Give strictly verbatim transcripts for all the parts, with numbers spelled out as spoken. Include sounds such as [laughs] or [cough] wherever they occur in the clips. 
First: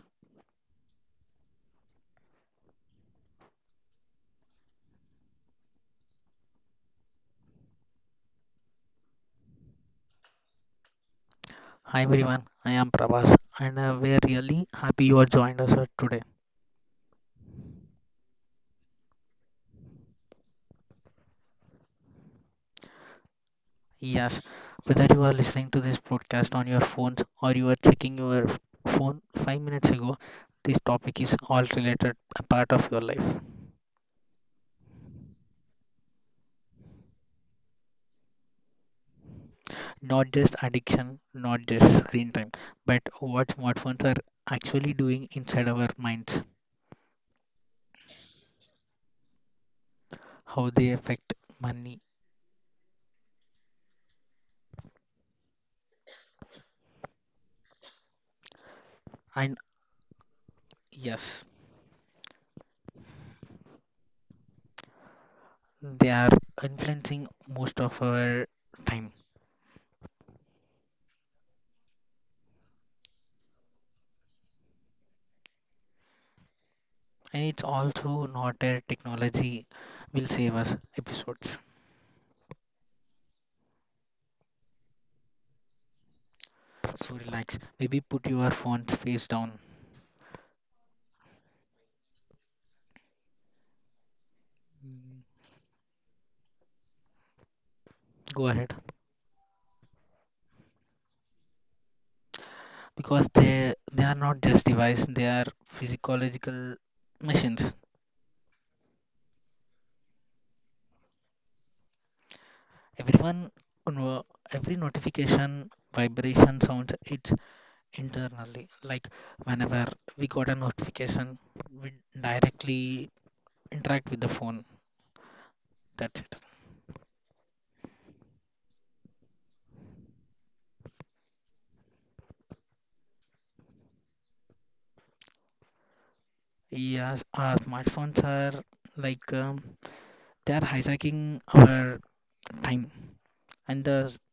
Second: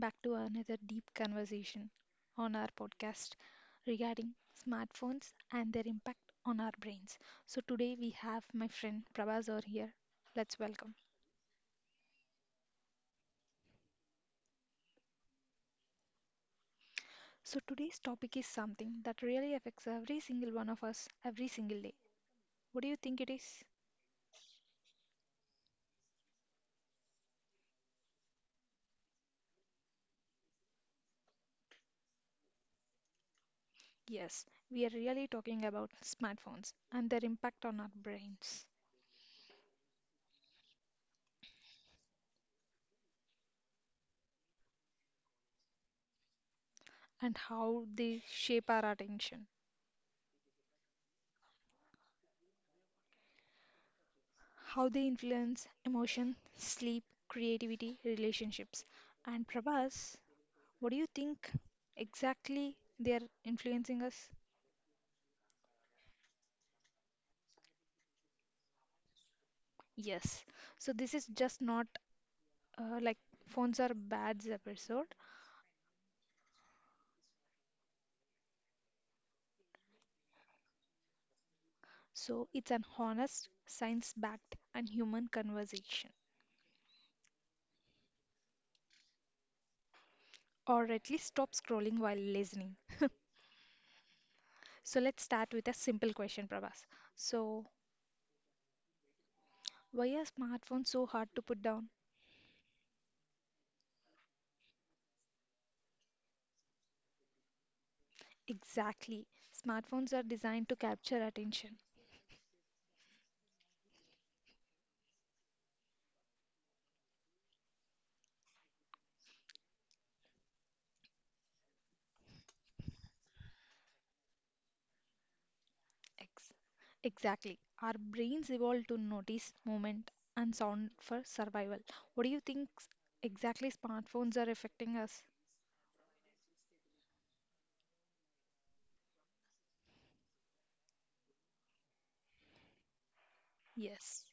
back to another deep conversation on our podcast regarding smartphones and their impact on our brains. So, today we have my friend Prabhazor here. Let's welcome. Hi everyone, I am Prabhas and uh, we are really happy you are joined us uh, today. So, today's topic is something that really affects every single one of us every single day. What do you think it is? Yes, whether you are listening to this podcast on your phones or you are checking your f- phone five minutes ago, this topic is all related a part of your life. Yes, we are really talking about smartphones and their impact on our brains Not just addiction, not just screen time, but what smartphones are actually doing inside our minds, and how they shape our attention. how they affect money. How they influence emotion, sleep, creativity, relationships. And And Prabhas, what do you yes, think exactly they are influencing us? they are influencing most of our time. Yes. So this is just not uh, like phones are bads episode. And it's also not a technology will save us episodes. So it's an honest, science-backed, and human conversation. So relax. Maybe put your phones face down. Or at least stop scrolling while listening. So let's Mm, start with a simple question, Prabhas. So go ahead. why are smartphones so hard to put down? Because they they are not just device, they are physiological machines. Exactly. Smartphones are designed to capture attention. Everyone no- every notification vibration sounds it's internally. Like whenever we got a notification, we directly interact with the phone. That's it. Ex- Exactly. Our brains evolved to notice movement and sound for survival. What do you think s- exactly smartphones are affecting us? Yes, our smartphones are like um, they are hijacking our time, and the Yes,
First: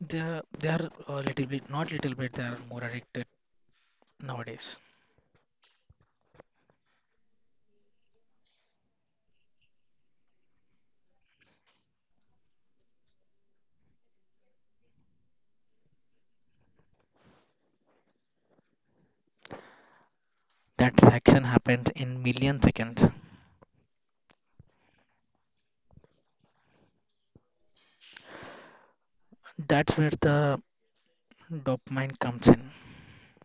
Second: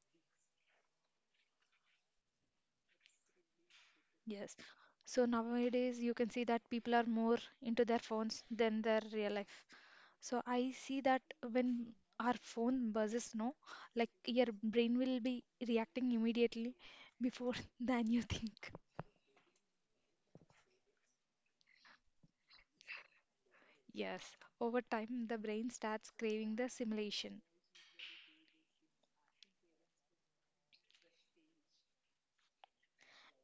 they are, they are a little bit, not little bit, they are more addicted yes. nowadays. So nowadays you can see that people are more into their phones than their real life. So I see that when our phone buzzes, no, like your brain will be reacting immediately before [laughs] than you think. That reaction happens in million seconds. Yes, over time the brain starts craving the simulation. That's where the dopamine comes in.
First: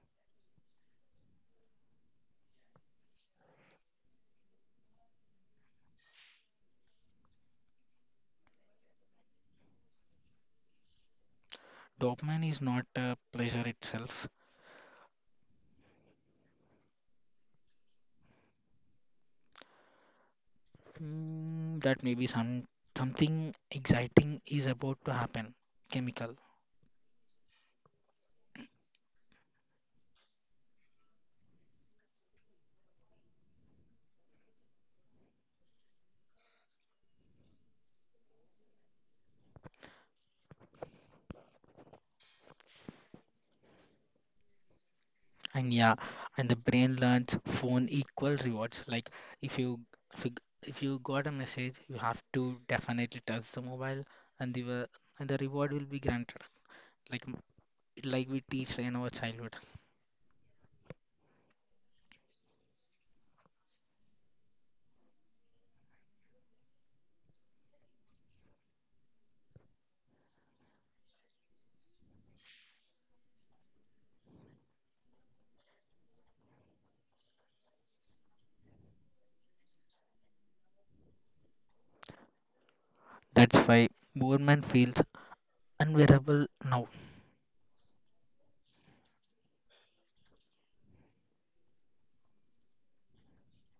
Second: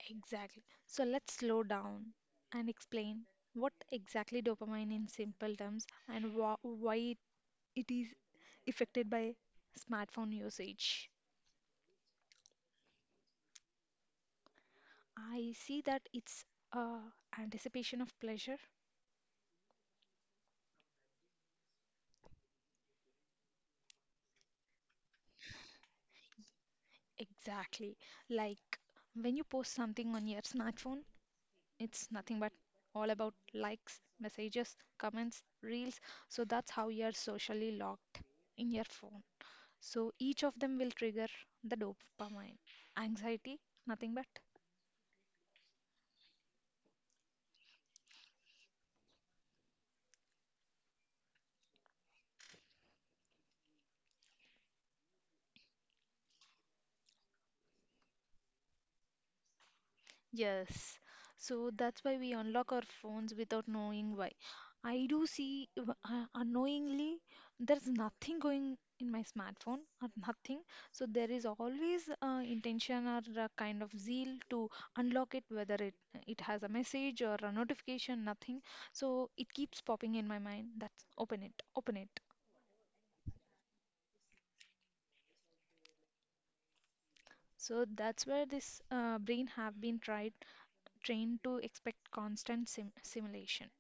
Exactly. So let's slow down and explain what exactly dopamine in simple terms and wha- why it it is affected by smartphone usage. Dopamine is not a pleasure itself. I see that it's uh, anticipation of pleasure. Mm, that maybe some something exciting is about to happen. Chemical. Exactly. Like when you post something on your smartphone, it's nothing but all about likes, messages, comments, reels. So that's how you're socially locked in your phone. So each of them will trigger the dopamine. Anxiety, nothing but. And yeah, and the brain learns phone equal rewards. Like if you if you, if you got a message, you have to definitely touch the mobile, and the wa- and the reward will be granted. Like m- like we teach in our childhood. Yes. So that's why we unlock our phones without knowing why. I do see w- uh, unknowingly there's nothing going in my smartphone or nothing. So there is always uh, intention or a kind of zeal to unlock it, whether it it has a message or a notification, nothing. So it keeps popping in my mind. That's open it, open it. That's why boredom feels unbearable now, So that's where this uh, brain have been tried trained to expect constant sim simulation.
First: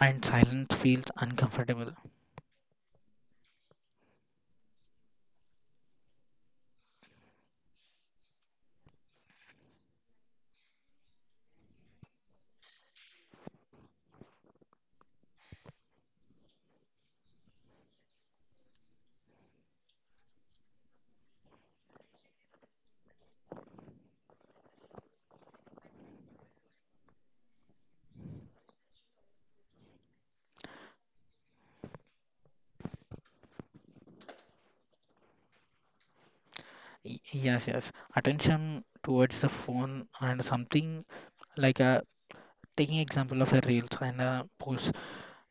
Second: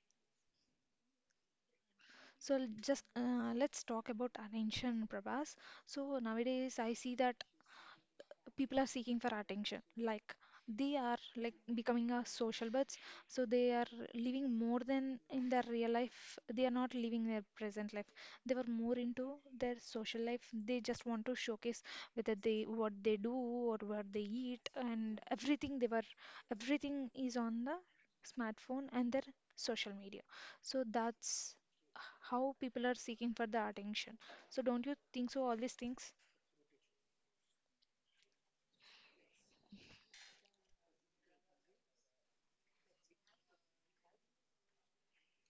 and silence feels uncomfortable. So l- just uh, let's talk about attention, Prabhas. So nowadays I see that people are seeking for attention, like they are like becoming a social birds, so they are living more than in their real life. They are not living their present life. They were more into their social life. They just want to showcase whether they what they do or what they eat, and everything they were, everything is on the smartphone and their social media. So that's how people are seeking for the attention. So don't you think so, all these things? Y- yes, yes. Attention towards the phone and something like a taking example of a reels and a post.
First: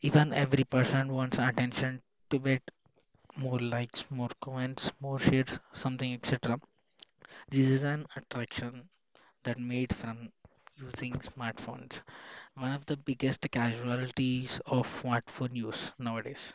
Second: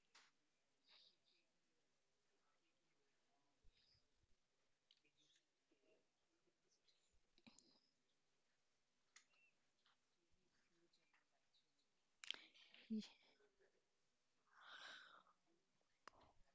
Even every person wants attention to be more likes, more comments, more shares, something, et cetera. This is an attraction that made from using smartphones, one of the biggest casualties of smartphone use nowadays.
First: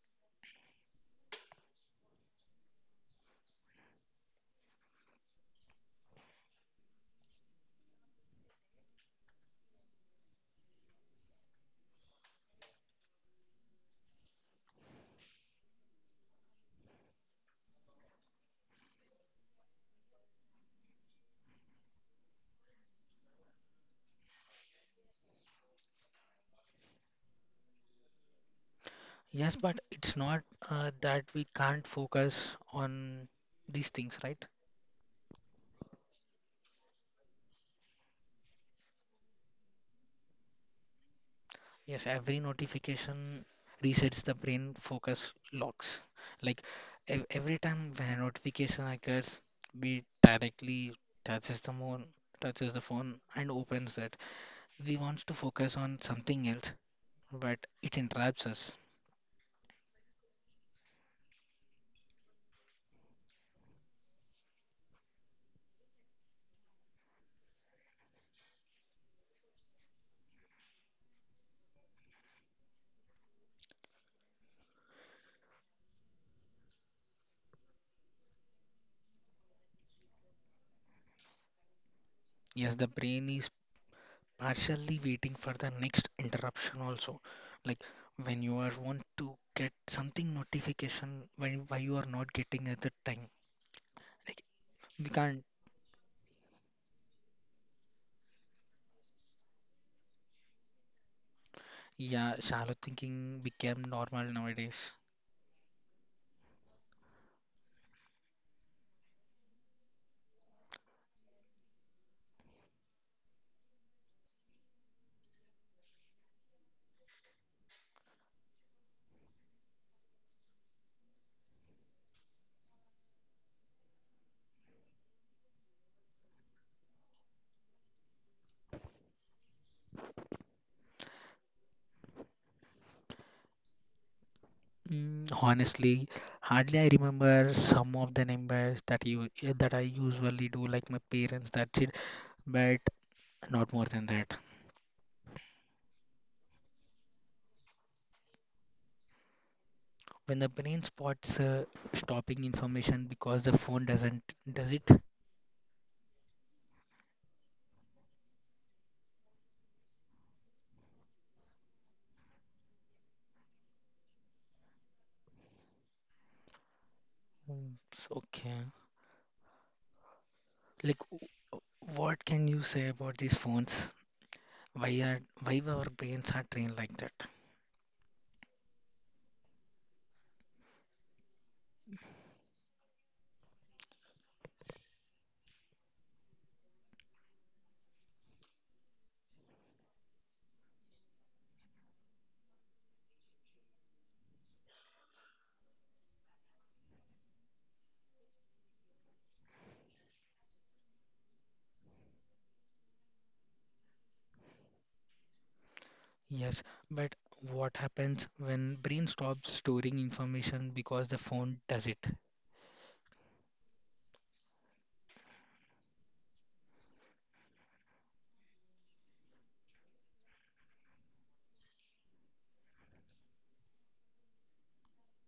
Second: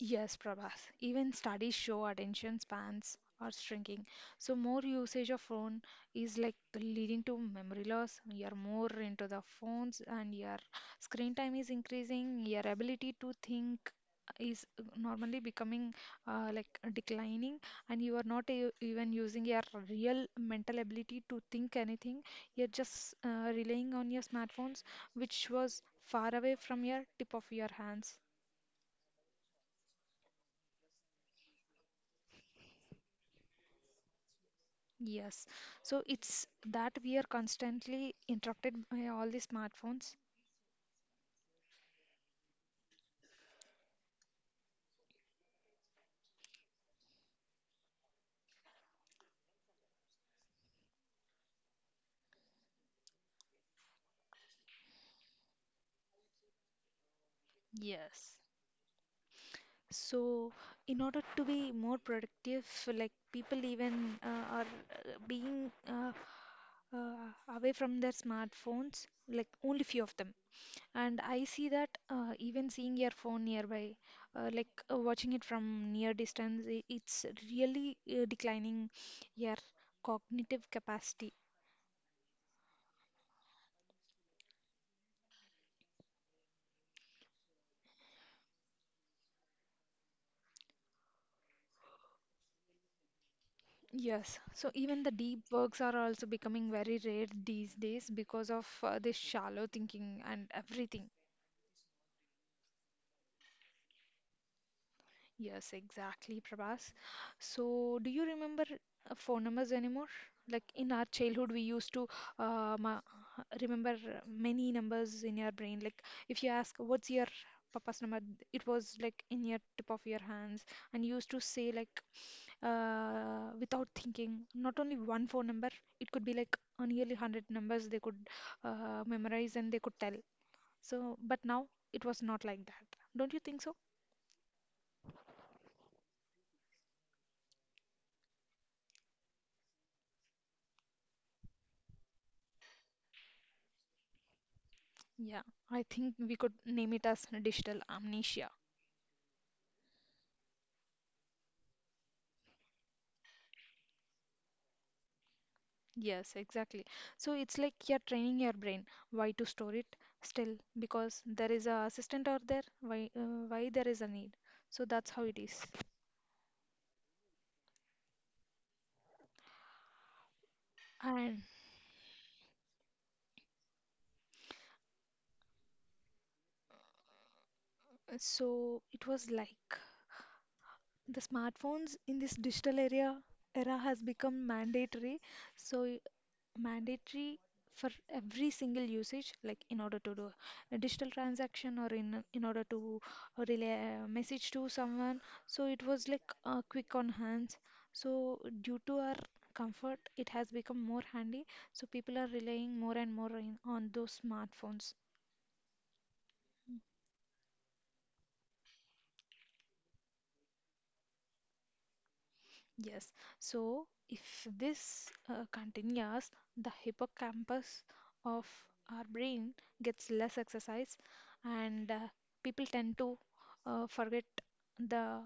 Yes, Prabhas. Even studies show attention spans are shrinking. So more usage of phone is like leading to memory loss. You're more into the phones, and your screen time is increasing. Your ability to think is normally becoming uh, like declining, and you are not e- even using your real mental ability to think anything. You're just uh, relying on your smartphones, which was far away from your tip of your hands. Yes, but it's not uh, that we can't focus on these things, right? Yes. So it's that we are constantly interrupted by all the smartphones. Yes, every notification resets the brain focus locks. Like ev- every time when a notification occurs, we directly touches the phone, touches the phone and opens it. We want to focus on something else, but it Yes. interrupts us. So, in order to be more productive, like people even uh, are uh, being uh, uh, away from their smartphones, like only few of them. And I see that uh, even seeing your phone nearby, uh, like uh, watching it from near distance, i- it's really uh, declining your cognitive capacity. Yes, the brain is partially waiting for the next interruption also. Like when you are want to get something notification when why you are not getting at the time. Like Yes, so even we the can't. deep works are also becoming very rare these days because of uh, this shallow thinking and everything. Yeah, shallow thinking became normal nowadays. Yes, exactly, Prabhas. So, do you remember uh, phone numbers anymore? Like in our childhood, we used to uh, ma remember many numbers in your brain. Like if you ask, what's your papa's number? It was like in your tip of your hands, and you used to say like uh, without thinking. Not only one phone number, it could be like uh, nearly one hundred numbers they could uh, memorize and they could tell. So, but now it was not like that. Don't you think so? Mm, honestly, hardly I remember some of the numbers that you eh, that I usually do, like my parents. That's it, but not more than that. Yeah, I think we could name it as digital amnesia. When the brain spots uh, stopping information because the phone doesn't, does it? Yes, exactly. So it's like you're training your brain why to store it still, because there is a assistant out there, why uh, why there is a need. So that's how it is. Mm, it's okay. Like, w- And w- what can you say about these phones? Why are why our brains are trained like that? uh, so it was like the smartphones in this digital area era has become mandatory, so y- mandatory for every single usage, like in order to do a digital transaction, or in in order to relay a message to someone. So it was like uh, quick on hands. So due to our comfort it has become more handy, so people are relying more and more in, on those smartphones. Yes, but what happens when brain stops storing information because the phone does it? Yes, so if this uh, continues, the hippocampus of our brain gets less exercise, and uh, people tend to uh, forget the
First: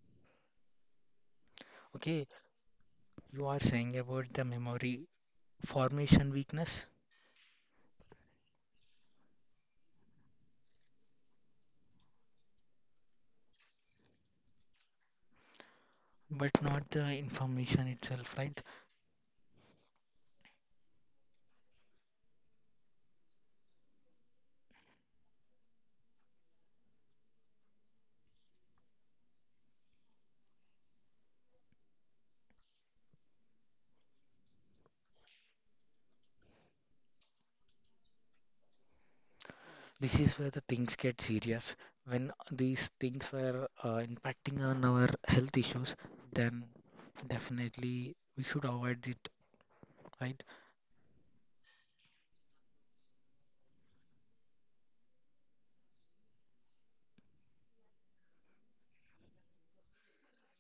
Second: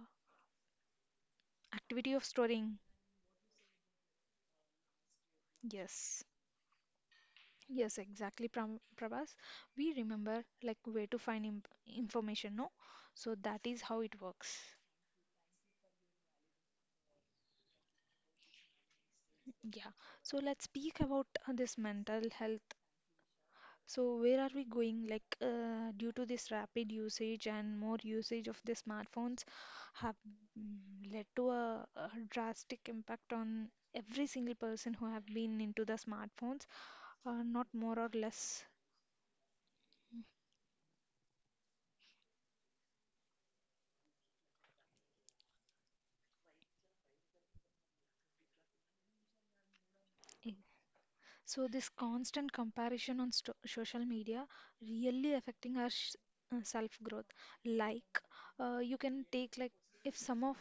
activity of Okay, storing. you are saying about the memory Yes, formation weakness, yes, exactly, Pram- Prabhas. We remember like where to find imp information, no? So that is how it works. but not the information itself, right? Yeah, so let's speak about uh, this mental health. So where are we going? Like uh, due to this rapid usage and more usage of the smartphones have mm, led to a, a drastic impact on every single person who have been into the smartphones, uh, not more or less. This is where the things get serious. When these things were uh, impacting on our health issues, then definitely we should avoid it, right? Eh, So this constant comparison on sto social media really affecting our sh uh, self-growth. Like uh, you can take like if some of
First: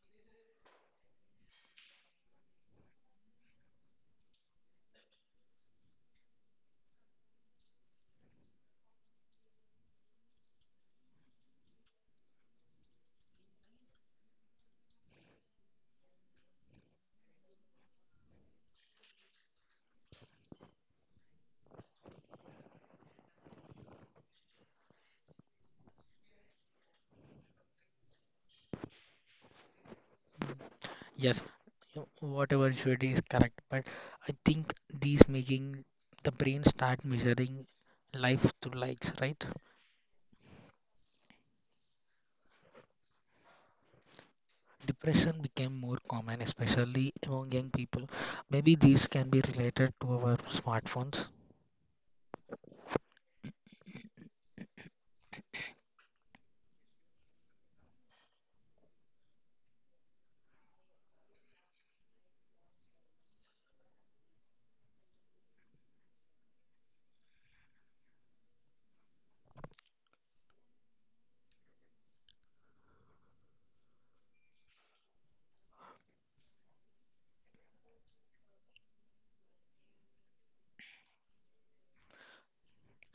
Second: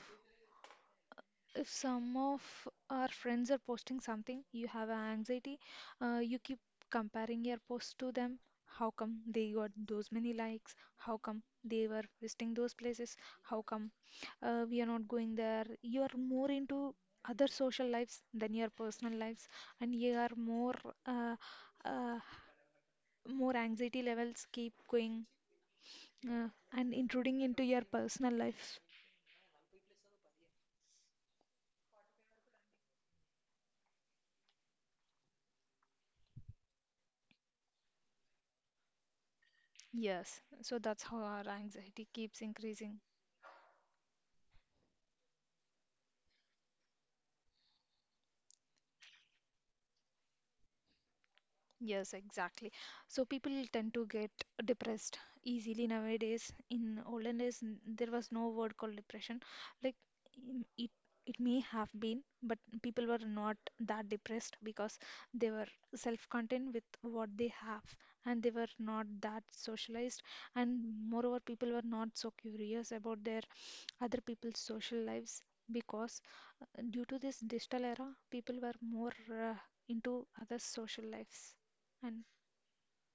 if some of our friends are posting something, you have an anxiety, uh, you keep comparing your post to them. How come they got those many likes? How come they were visiting those places? How come uh, we are not going there? You are more into other social lives than your personal lives, and you are more uh, uh, more anxiety levels keep going uh, and intruding into your personal life. Yes, you- whatever you said is correct, but I think these making the brain start measuring life through likes, right? Yes, so that's how our anxiety keeps increasing. Depression became more common, especially among young people. Maybe these can be related to our smartphones. Yes, exactly. So people tend to get depressed easily nowadays. In olden days, n- there was no word called depression. Like mm, it, it may have been, but people were not that depressed because they were self-contained with what they have, and they were not that socialized. And moreover, people were not so curious about their other people's social lives because uh, due to this digital era, people were more uh, into other social lives and.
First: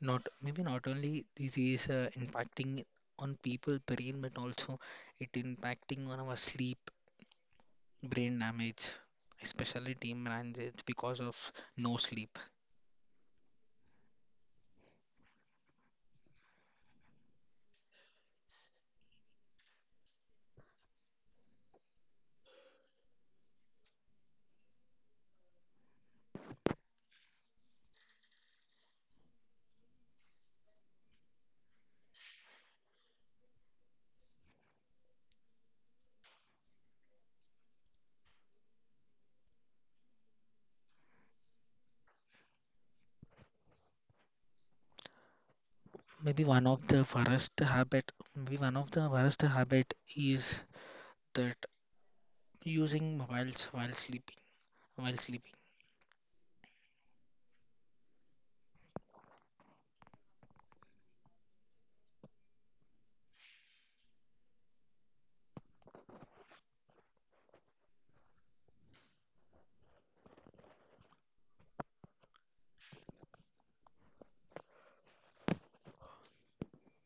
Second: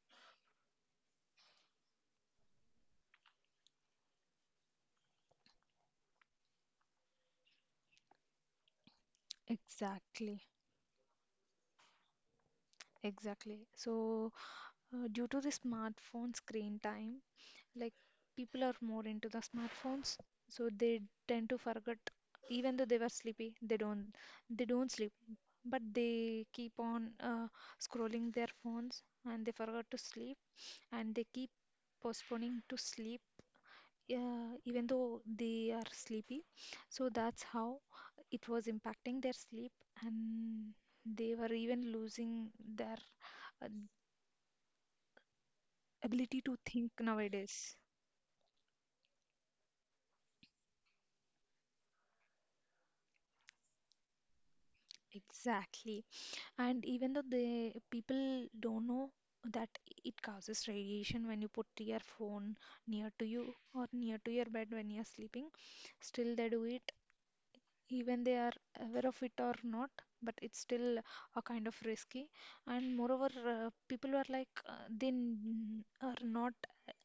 Not maybe not only this is uh, impacting on people brain, but also it impacting on our sleep, brain damage, especially team Exactly, damage because of no sleep. exactly. So, uh, due to the smartphone screen time, like people are more into the smartphones, so they tend to forget, even though they were sleepy, they don't, they don't sleep, but they keep on uh, scrolling their phones and they forgot to sleep, and they keep postponing to sleep. Yeah, even though they are sleepy. So that's how it was impacting their sleep, and they were even losing their uh, ability Maybe to one of think the worst nowadays. habit maybe one of the worst habit is that using mobiles while sleeping while sleeping. Exactly. And even though the people don't know that it causes radiation when you put your phone near to you or near to your bed when you're sleeping, still they do it, even they are aware of it or not, but it's still a kind of risky. And moreover uh, people are like uh, they n- are not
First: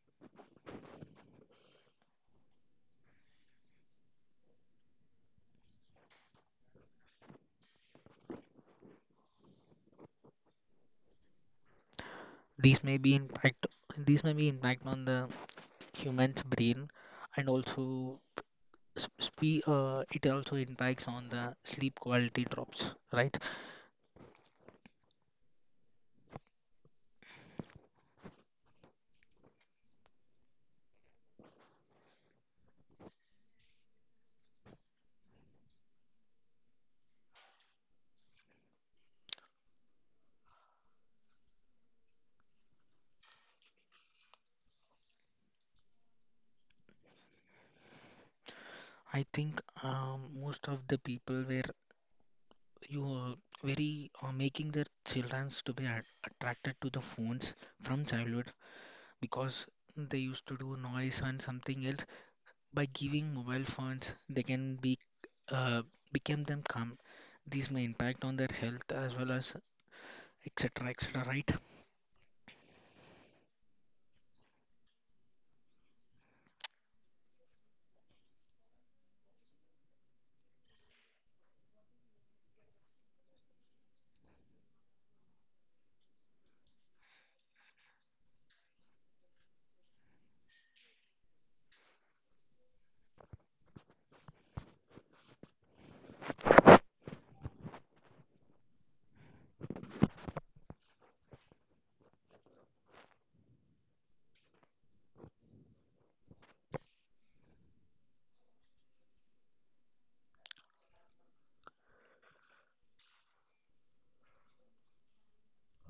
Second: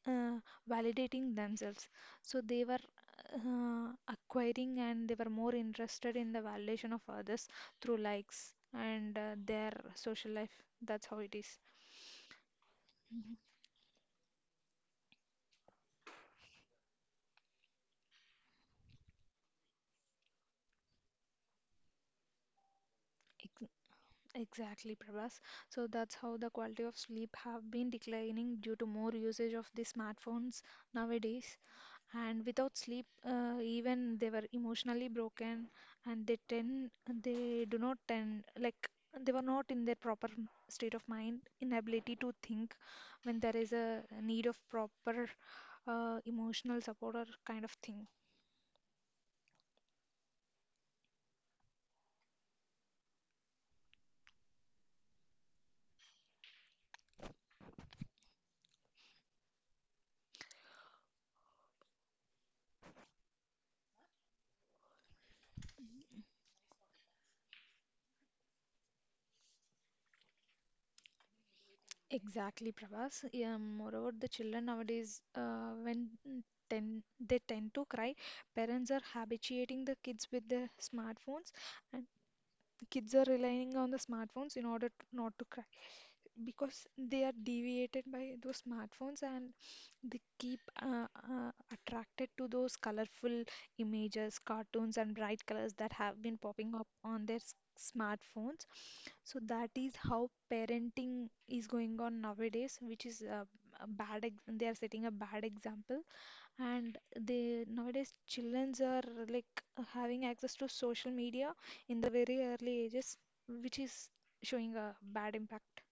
uh, validating themselves, so they were uh, acquiring, and they were more interested in the validation of others through likes and uh, their social life. That's how it is. These may be impact these may be impact on the human's brain, and also spe- uh, it also impacts on the sleep quality drops, right? Ex- Exactly, Prabhas. So that's how the quality of sleep have been declining due to more usage of the smartphones nowadays. And without sleep uh, even they were emotionally broken, and they tend they do not tend, like they were not in their proper m- state of mind, inability to think when there is a need of proper uh, emotional support or kind of thing. I think um, most of the people were you uh, very uh, making their childrens to be at- attracted to the phones from childhood because they used to do noise and something else by giving mobile phones they can be uh, become them calm. These may impact on their health as well as etc etc, right? Exactly, Pravas. Yeah, moreover the children nowadays, uh, when mm, ten, they tend to cry, parents are habituating the kids with their smartphones, and kids are relying on the smartphones in order to, not to cry, because they are deviated by those smartphones, and they keep uh, uh, attracted to those colorful images, cartoons, and bright colors that have been popping up on their s- smartphones. So that is how parenting is going on nowadays, which is uh, a bad. Ex, they are setting a bad example, and they nowadays childrens are like having access to social media in the very early ages, which is showing a bad impact.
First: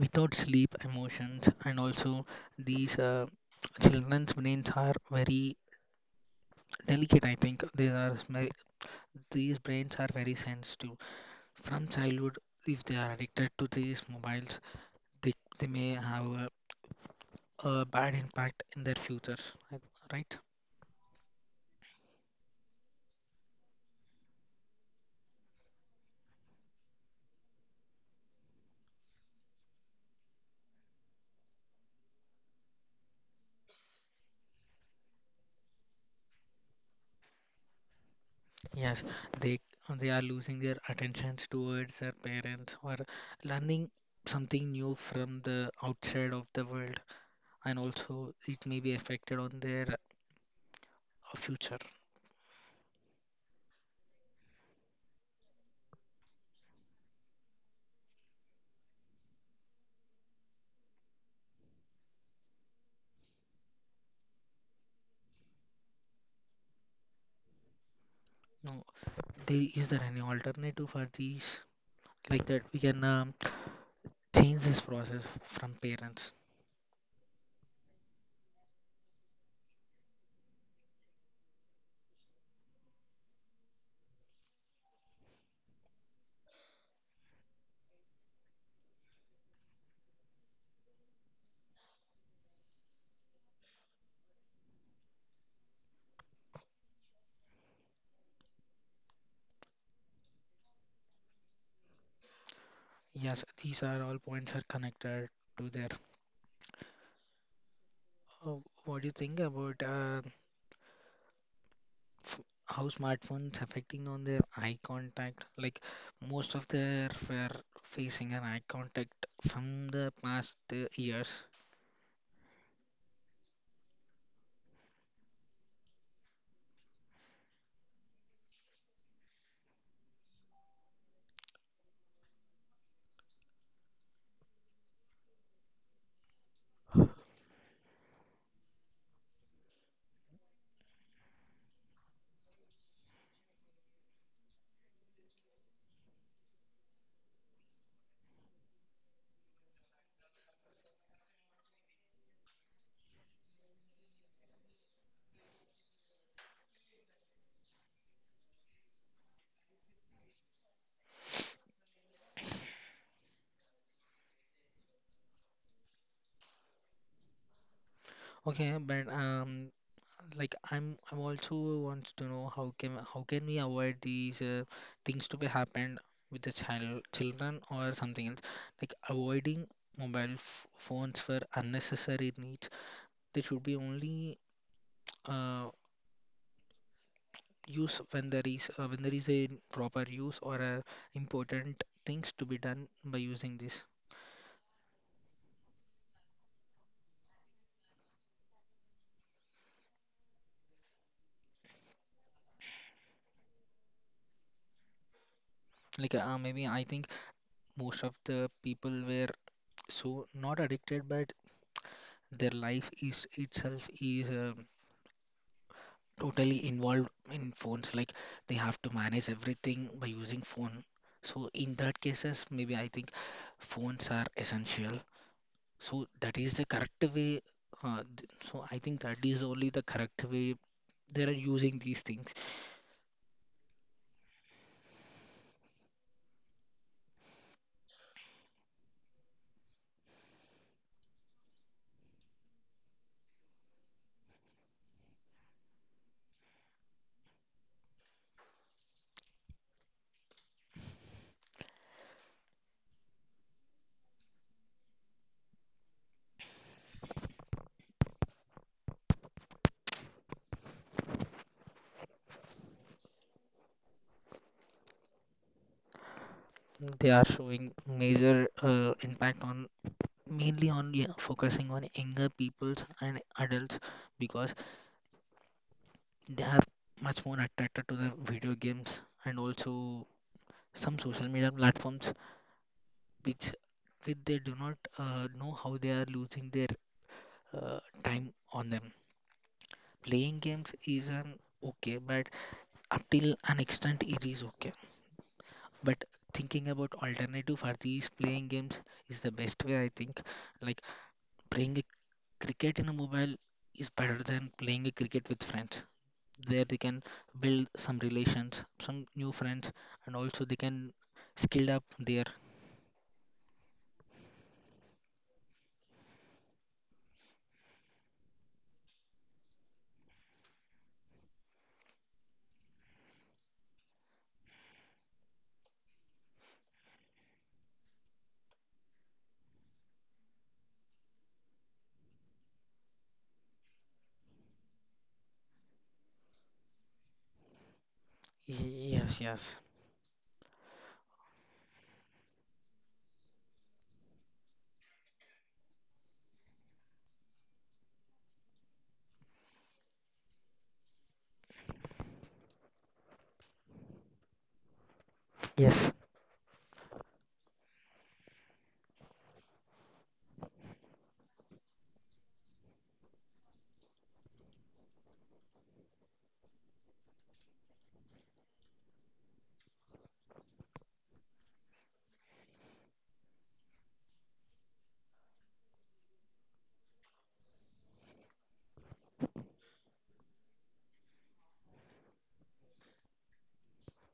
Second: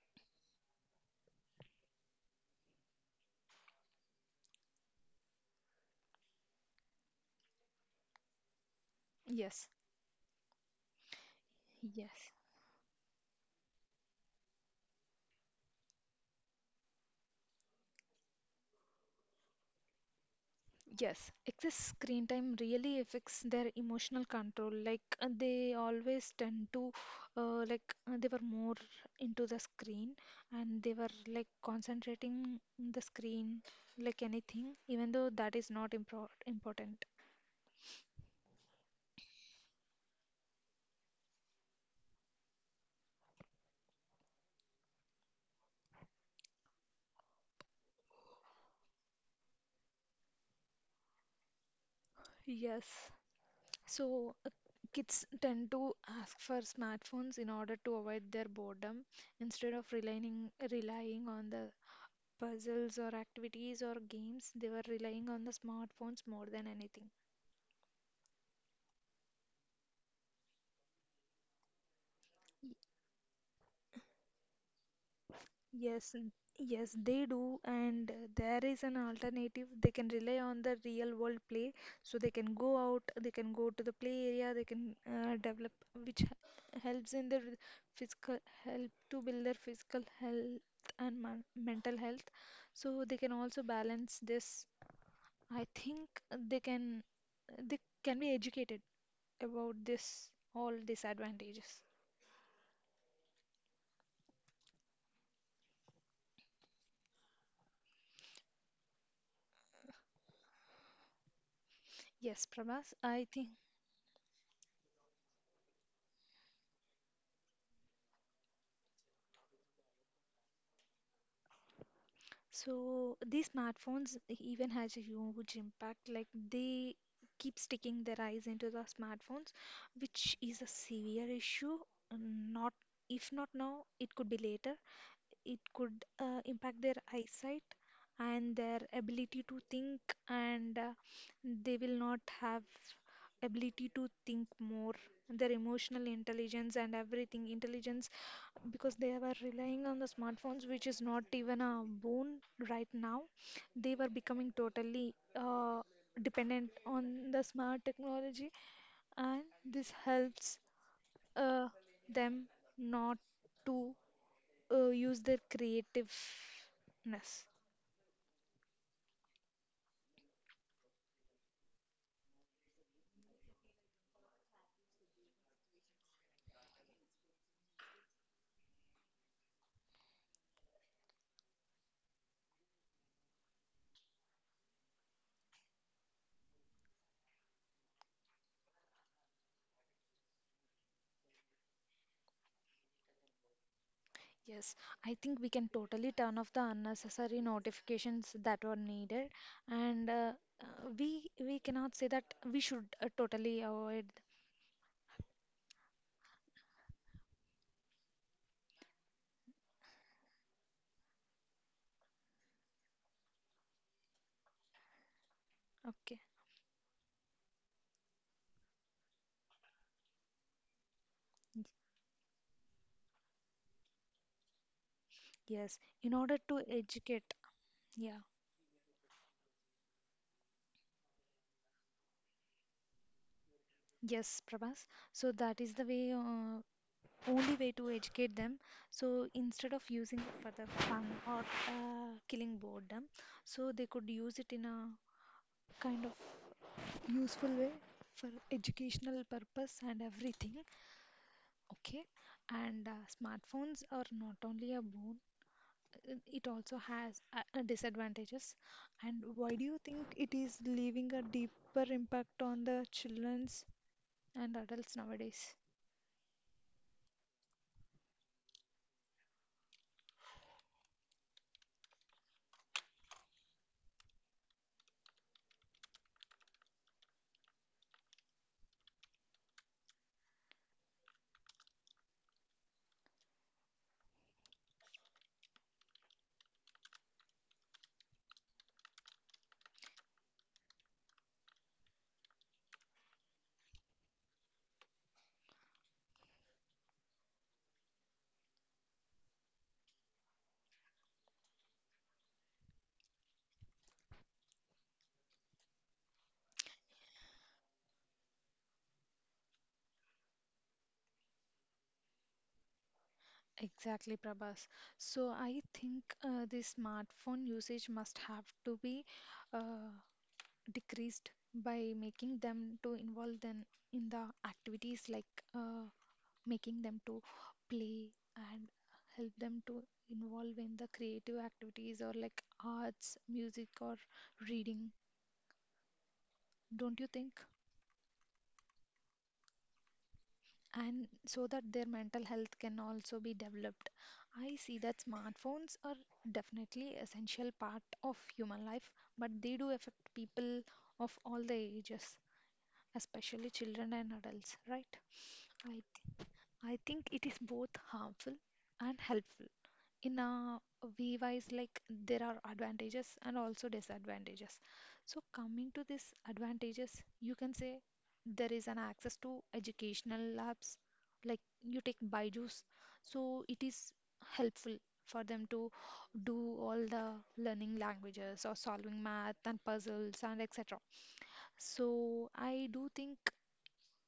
Without sleep emotions and also these uh, children's brains are very delicate. I think these are sma- these Yes. brains are very sensitive from Yes, childhood. If they are addicted to these mobiles, they, they may have a, a bad impact in their futures, right? yes. Excess screen time really affects their emotional control. Like uh, they always tend to, uh, like uh, they were more into the screen, and they were like concentrating in the screen like anything, even though that is not impor important. Yes, they they are losing their attentions towards their parents or learning something new from the outside of the world, and also it may be affected on their uh, future. Yes. So uh, kids tend to ask for smartphones in order to avoid their boredom, instead of relying relying on the puzzles or activities or games. They were relying on the smartphones more than anything. No, there is there any alternative for these like that we can um, change this process from Yes, n- parents? yes, they do, and uh, there is an alternative. They can rely on the real world play, so they can go out, they can go to the play area, they can uh, develop, which h- helps in their physical help to build their physical health and mon- mental health. So they can also balance this, I think they can, they can be educated about this all disadvantages. Yes, these are all points are connected to their. Uh, what do you think about uh, f- Yes, how Prabhas, I think smartphones affecting on their eye contact, like most of their were facing an eye contact from the past uh, years? so. These smartphones even has a huge impact. Like they keep sticking their eyes into the smartphones, which is a severe issue. Uh, Not if not now, it could be later. It could uh, impact their eyesight and their ability to think, and uh, they will not have ability to think more, their emotional intelligence and everything intelligence because they were relying on the smartphones, which is not even a boon right now. They were becoming totally uh, dependent on the smart technology, and this helps uh, them not to uh, use their creativeness. Okay, but um like i'm i'm also wants to know how can how can we avoid these uh, things to be happened with the child children or something else, like avoiding mobile f- phones for unnecessary needs. They should be only uh, use when there is uh, when there is a proper use or a important things to be done by using this. Yes, I think we can totally turn off the unnecessary notifications that were needed, and uh, uh, we we cannot say that we should uh, totally avoid. Like uh, maybe I think most of the people were so not addicted, but their life is itself is uh, Okay, totally involved in phones, like they have to manage everything by using phone. So in that cases maybe I think phones are essential. yes, So in that order is the to correct educate, way, uh, yeah, th- so I think that is only the correct way they are using these things. yes, Prabhas. So that is the way, uh, only way to educate them. So instead of using it for the fun or uh, killing boredom, so they could use it in a kind of useful way for educational purpose and everything. Okay, and uh, smartphones are not only a boon, uh, it also has uh, uh, disadvantages. And why do you think it is leaving a deeper impact on the children's and adults nowadays? They are showing major uh, impact on mainly on yeah, focusing on younger peoples and adults because they are much more attracted to the video games and also some social media platforms which which they do not uh, know how they are losing their uh, time on them. Playing games is an okay, but up till an extent it is okay. But thinking about alternative for these playing games is the best way, I think. Like playing a cricket in a mobile is better than playing a cricket with friends. There they can build some relations, some new friends, and also they can skill up their. Exactly, Prabhas. So I think uh, the smartphone usage must have to be uh, decreased by making them to involve them in the activities like uh, making them to play and help them to involve in the creative activities or like arts, music, or reading, don't you think? Yes, yes, And so that their mental health can also be developed. I see that smartphones are definitely essential part of human life, but they do affect people of all the ages, especially children and adults, right? I yes, th- I think it is both harmful and helpful, in a V Ys, like there are advantages and also disadvantages. So, coming to this advantages, you can say there is an access to educational labs, like you take Byju's, so it is helpful for them to do all the learning languages or solving math and puzzles and et cetera. So, I do think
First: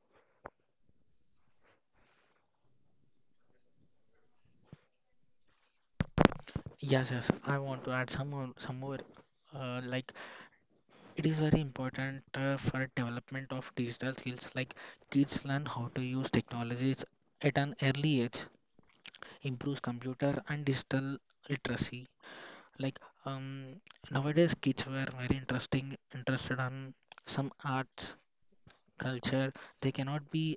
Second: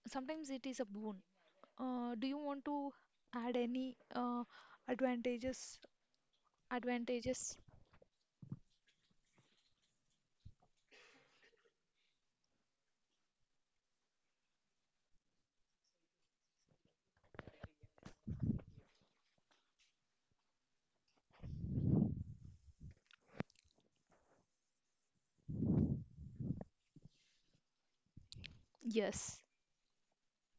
sometimes it is a boon. Uh, do you want to add any uh, advantages? yes, yes. Advantages. I want to add some more, some more. Uh, like it is very important uh, for development of digital skills. Like kids learn how to use technologies at an early age, improves computer and digital literacy. Like um, nowadays, kids were very interesting, interested on some arts, Yes, culture. They cannot be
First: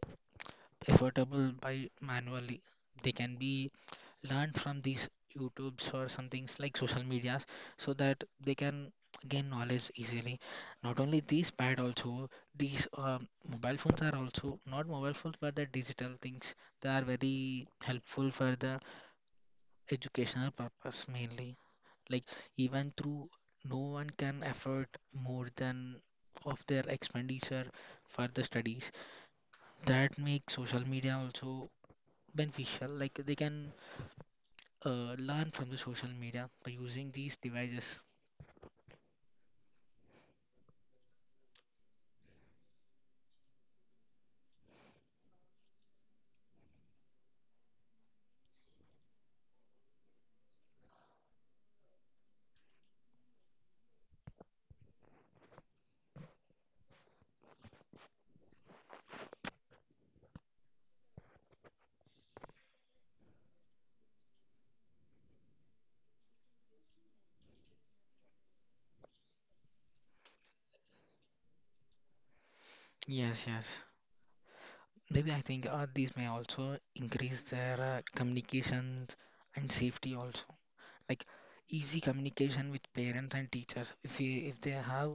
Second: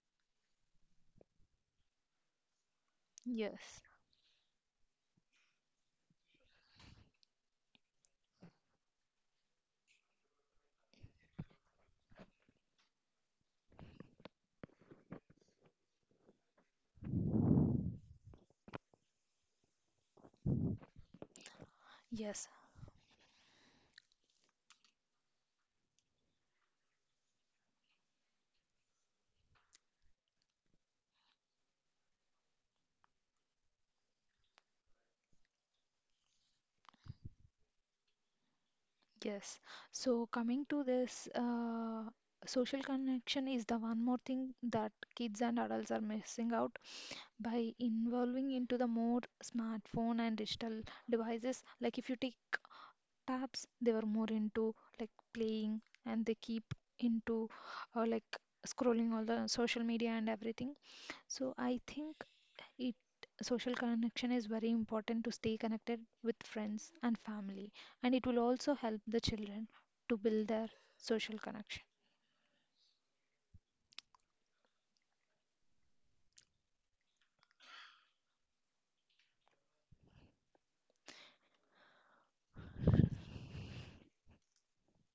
affordable by manually. They can be yes, learned from these YouTubes or some things like social medias, so that they can gain knowledge easily. Not only these pad also, these um, mobile phones are also not mobile phones, but the digital things. They are very helpful for the educational purpose mainly. Like yes, even through no one can afford more than of their expenditure for the studies. That makes social media also beneficial. Like they can uh, learn from the social media by using these devices. yes. So coming to this, uh, social connection is the one more thing that kids and adults are missing out by involving into the more smartphone and digital devices. Like if you take tabs, they were more into like playing and they keep into uh, like scrolling all the social media and everything. So I think It, social connection is very important to stay connected with friends and family, and it will also help the children to build their social connection. Yes, yes. Maybe I think uh, these may also increase their uh, communication and safety also. Like easy communication with parents and teachers. If we, if they have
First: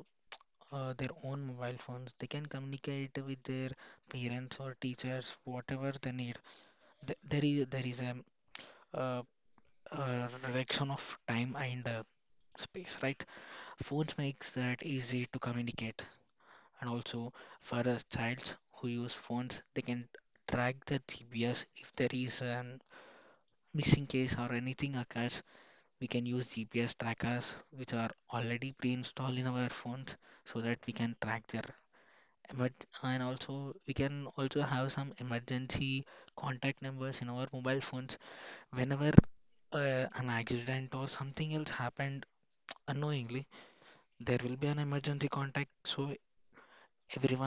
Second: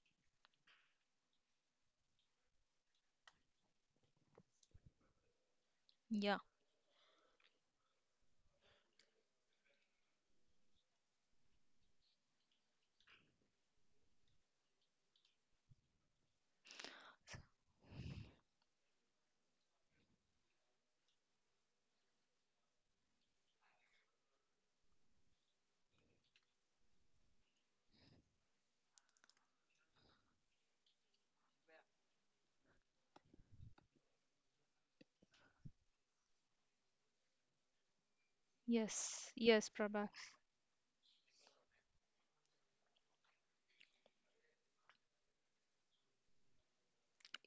uh, their own mobile phones. They can communicate with their parents or teachers, whatever they need. Yeah. Th- There is there is a, uh, uh reduction of time and uh, space, right? Phones makes that easy to communicate, and also for the childs who use phones, they can track the G P S if there is an missing case or anything occurs. We can use G P S trackers which are already pre-installed in our phones so that we can track their. But and also we can also have some emergency contact numbers in our mobile phones whenever Yes, yes, uh, Prabha. an accident or something else happened unknowingly, there will be an emergency contact so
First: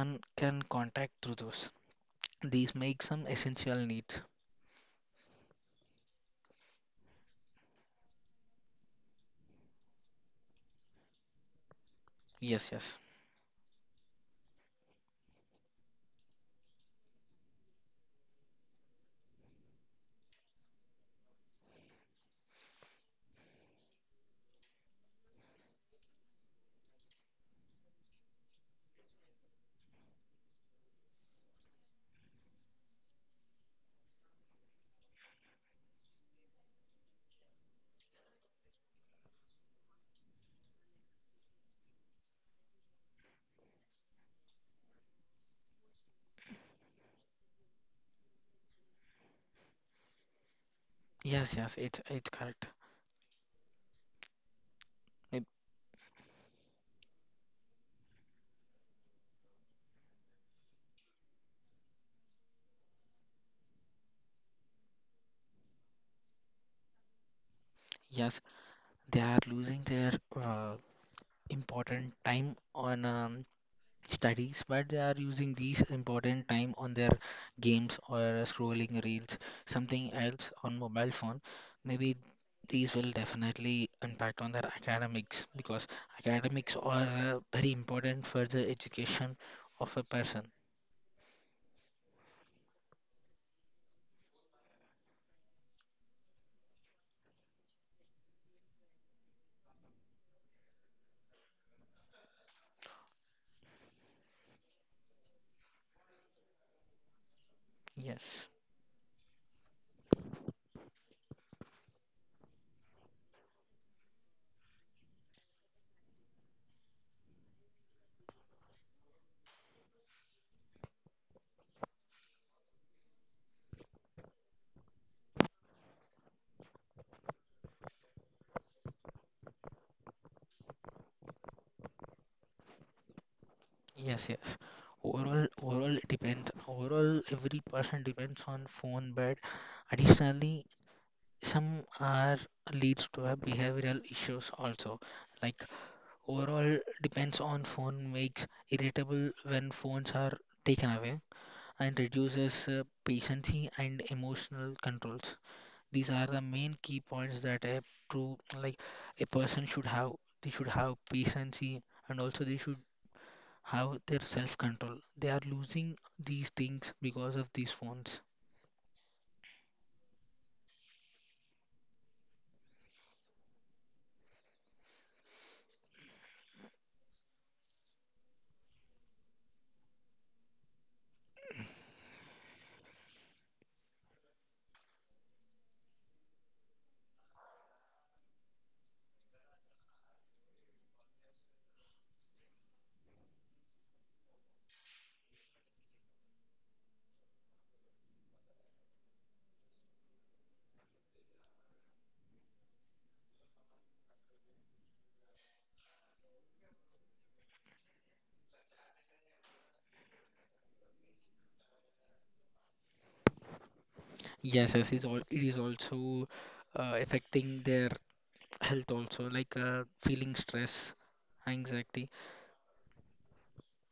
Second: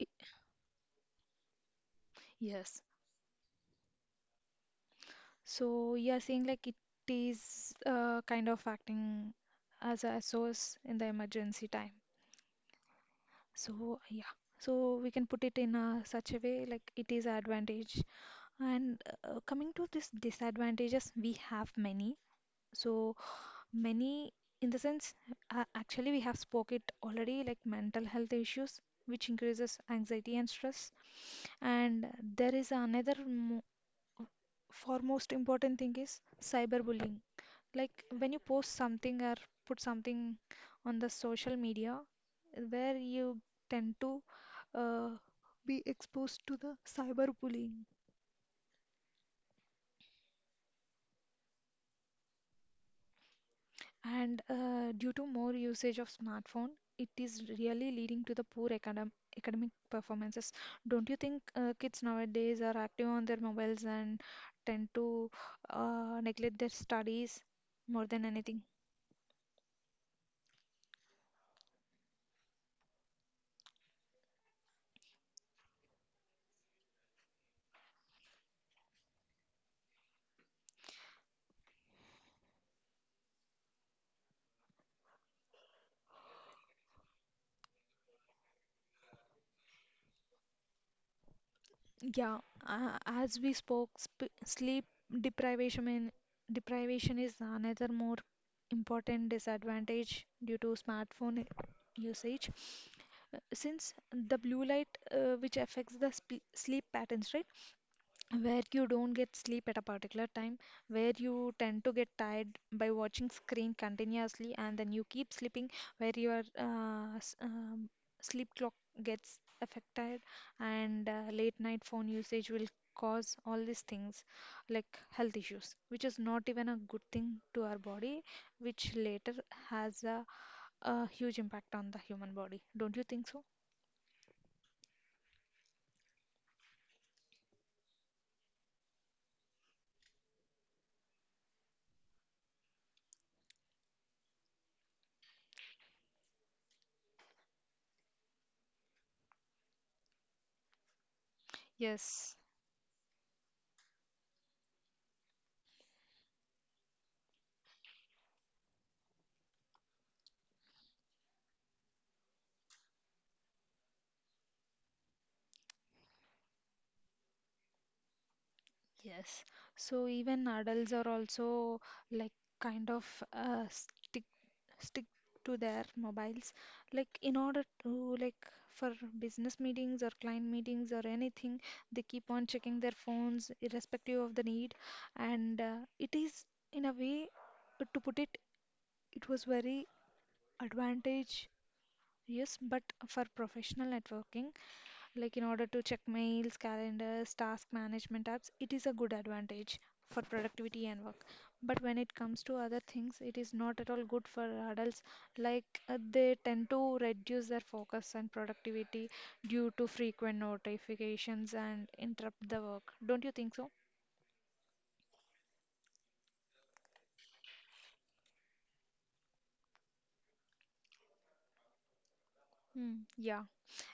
I- can contact through those. These Yes. make some essential needs. So you are saying like it is uh, kind of acting as a source in the emergency time. yes yes So yeah. So we can put it in a, such a way like it is advantage. And uh, coming to this disadvantages, we have many. So many in the sense, uh, actually we have spoke it already like mental health issues which increases anxiety and stress, and there is another mo- foremost important thing is cyberbullying, like when you post something or put something on the social media where you tend to uh, be exposed to the cyberbullying. yes yes it's it's correct. And uh, due to It- more usage of smartphone, it is really leading to the poor academ academic performances. Don't you think uh, kids nowadays are active on their mobiles and tend to uh, neglect their studies more than yes, anything? they are losing their uh, important time on um, studies, but they are using these important time on their games or scrolling reels, something else on mobile phone. Maybe these will definitely impact on their academics because academics are uh, very important for the education of a person. Yeah, uh, as we spoke, sp sleep deprivation in, deprivation is another more important disadvantage due to smartphone usage. Uh, Since the blue light uh, which affects the sp sleep patterns, right? Yes, Where you don't get sleep at a particular time, where you tend to get tired by watching screen continuously, and then you keep sleeping, where your uh, s- um, sleep clock gets affected, and uh, late night phone usage will cause all these things like health issues, which is not even a good thing to our body, which later has a, a huge impact on the human body. Don't you think so? yes, yes. Overall, overall it depends. Overall, every person depends on phone, but additionally, some are leads to a behavioral issues also like overall, depends on phone makes irritable when phones are taken away and Yes. reduces uh, patience and emotional controls. These are the main key points that a true like a person should have. They should have patience, and also they should have their self-control. They are losing these things because of these phones. Yes. So even adults are also like kind of uh, stick stick to their mobiles like in order to like for business meetings or client meetings or anything, they keep on checking their phones irrespective of the need, and uh, it is in a way uh, to put it, it was very advantageous but for professional networking like in order to check mails, calendars, task management apps, it is a good advantage for productivity and work. But when it comes to other things, it is not at all good for adults. Like uh, they tend to reduce their focus and productivity due to frequent notifications and interrupt the work. Don't you think so? Yes, yes, is all it is also uh, affecting their health also like uh, feeling stress, anxiety. Hmm. Yeah.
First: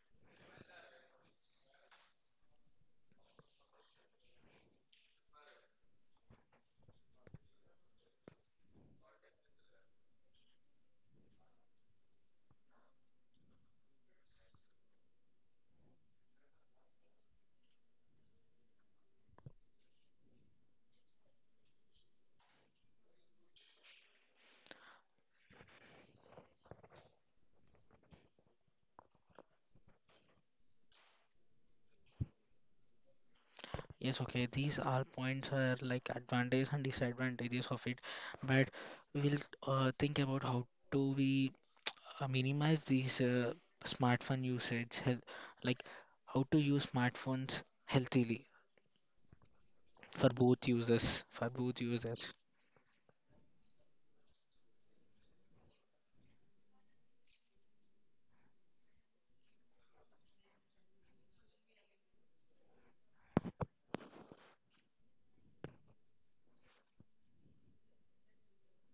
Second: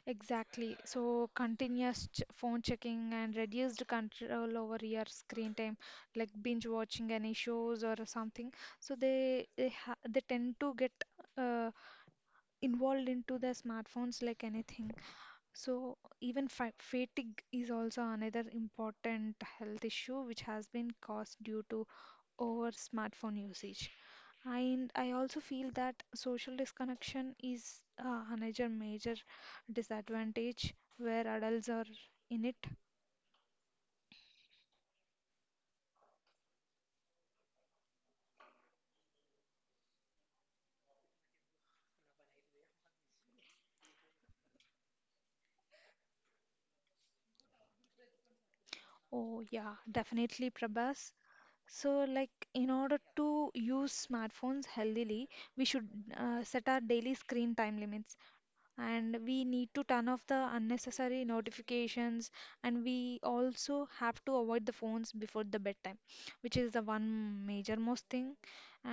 Exactly. So continuous ch phone checking and reduced control over your screen time, like binge watching any shows or something. So they they, ha they tend to get uh, involved into the smartphones like anything. So even fa fatigue is also another important health issue which has been caused due to over smartphone usage. And I also feel that social disconnection is uh, another major disadvantage where adults are in it. Yes, okay, these are points are like advantages and disadvantages of it, but we'll uh, think about how do we uh, minimize these uh, smartphone usage, health, like how to use smartphones healthily Oh, yeah, for definitely, both Prabhas. users, for both So, users. like, in order to use smartphones healthily, we should uh, set our daily screen time limits, and we need to turn off the unnecessary notifications, and we also have to avoid the phones before the bedtime, which is the one major most thing,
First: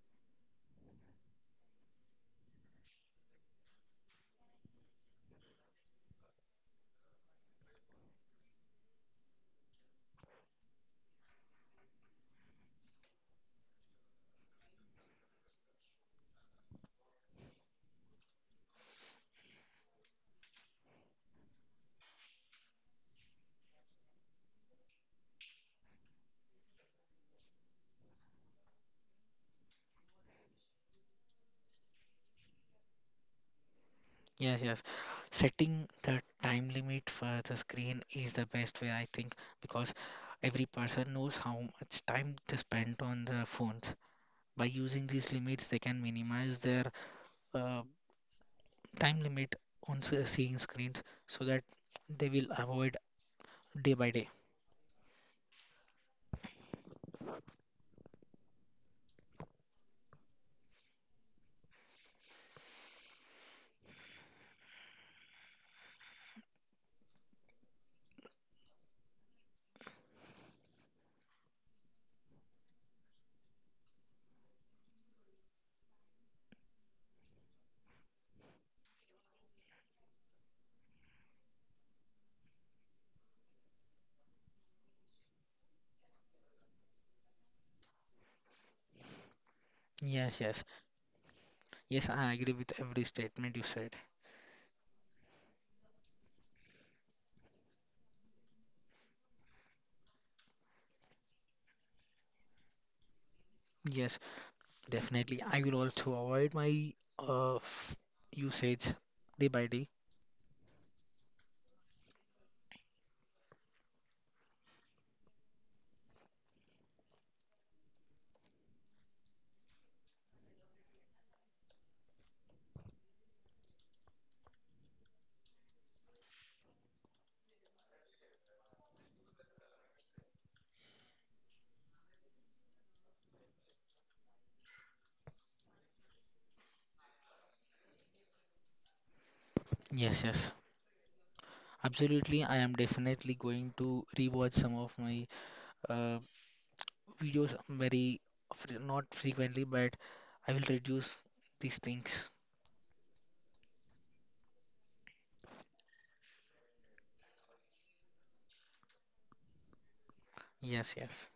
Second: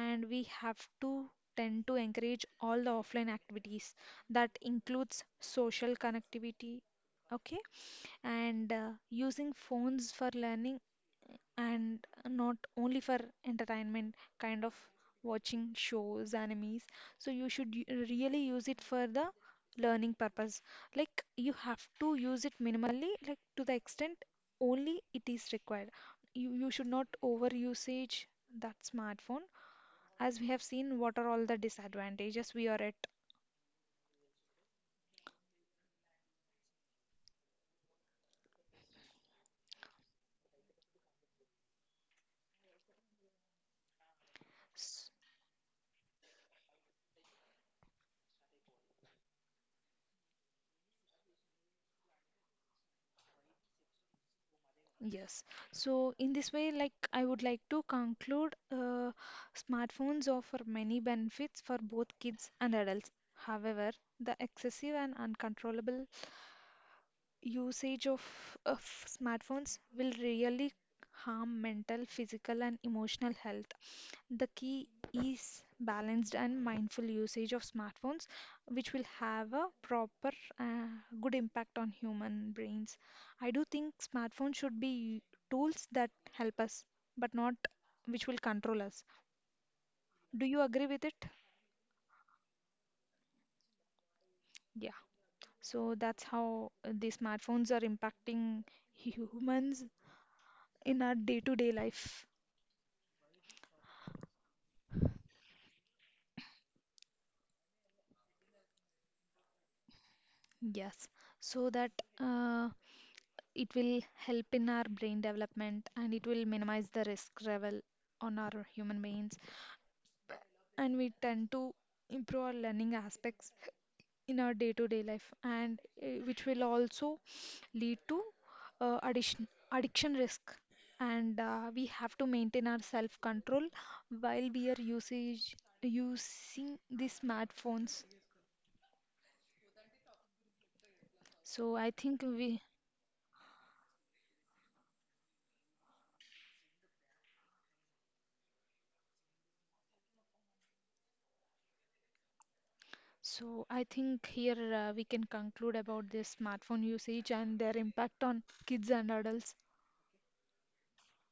and we have to tend to encourage all the offline activities that includes social connectivity, okay, and uh, using phones for learning and not only for entertainment, kind of watching shows animes, so you should y- really use it for the learning purpose, like you have to use it minimally like to the extent only it is required. You, you should not over usage that smartphone, as we have seen what are all the disadvantages we are at. Yes, yes. Setting the time limit for the screen is the best way, I think, because every person knows how much time they spend on the phones. By using these limits, they can minimize their uh, time limit on se- seeing screens so that they will avoid day by day. Yes. So in this way, like I would like to conclude, uh, smartphones offer many benefits for both kids and adults. However, the excessive and uncontrollable usage of, of smartphones will really harm mental, physical, and emotional health. The key is balanced and mindful usage of smartphones, which will have a proper, uh, good impact on human brains. I do think smartphones should be tools that help us, but not which will control us. Yes, Do yes, you agree with it? yes, I agree with every statement you said. Yeah. So that's how uh, the smartphones are impacting humans in our day-to-day life. Yes, definitely. I will also avoid my uh, f- usage day by day. Yes. So that uh, it will help in our brain development and it will minimize the risk level on our human brains, and we tend to improve our learning aspects in our day-to-day life and uh, which will also lead to uh, addition addiction risk, and uh, we have to maintain our self control while we are usage using these smartphones, Yes, yes, so I think absolutely. I we. am definitely going to rewatch some of my uh, videos very fre- not frequently, but I will reduce these things. So I think here uh, we can conclude about this smartphone usage and their impact on kids and adults. Yes, yes.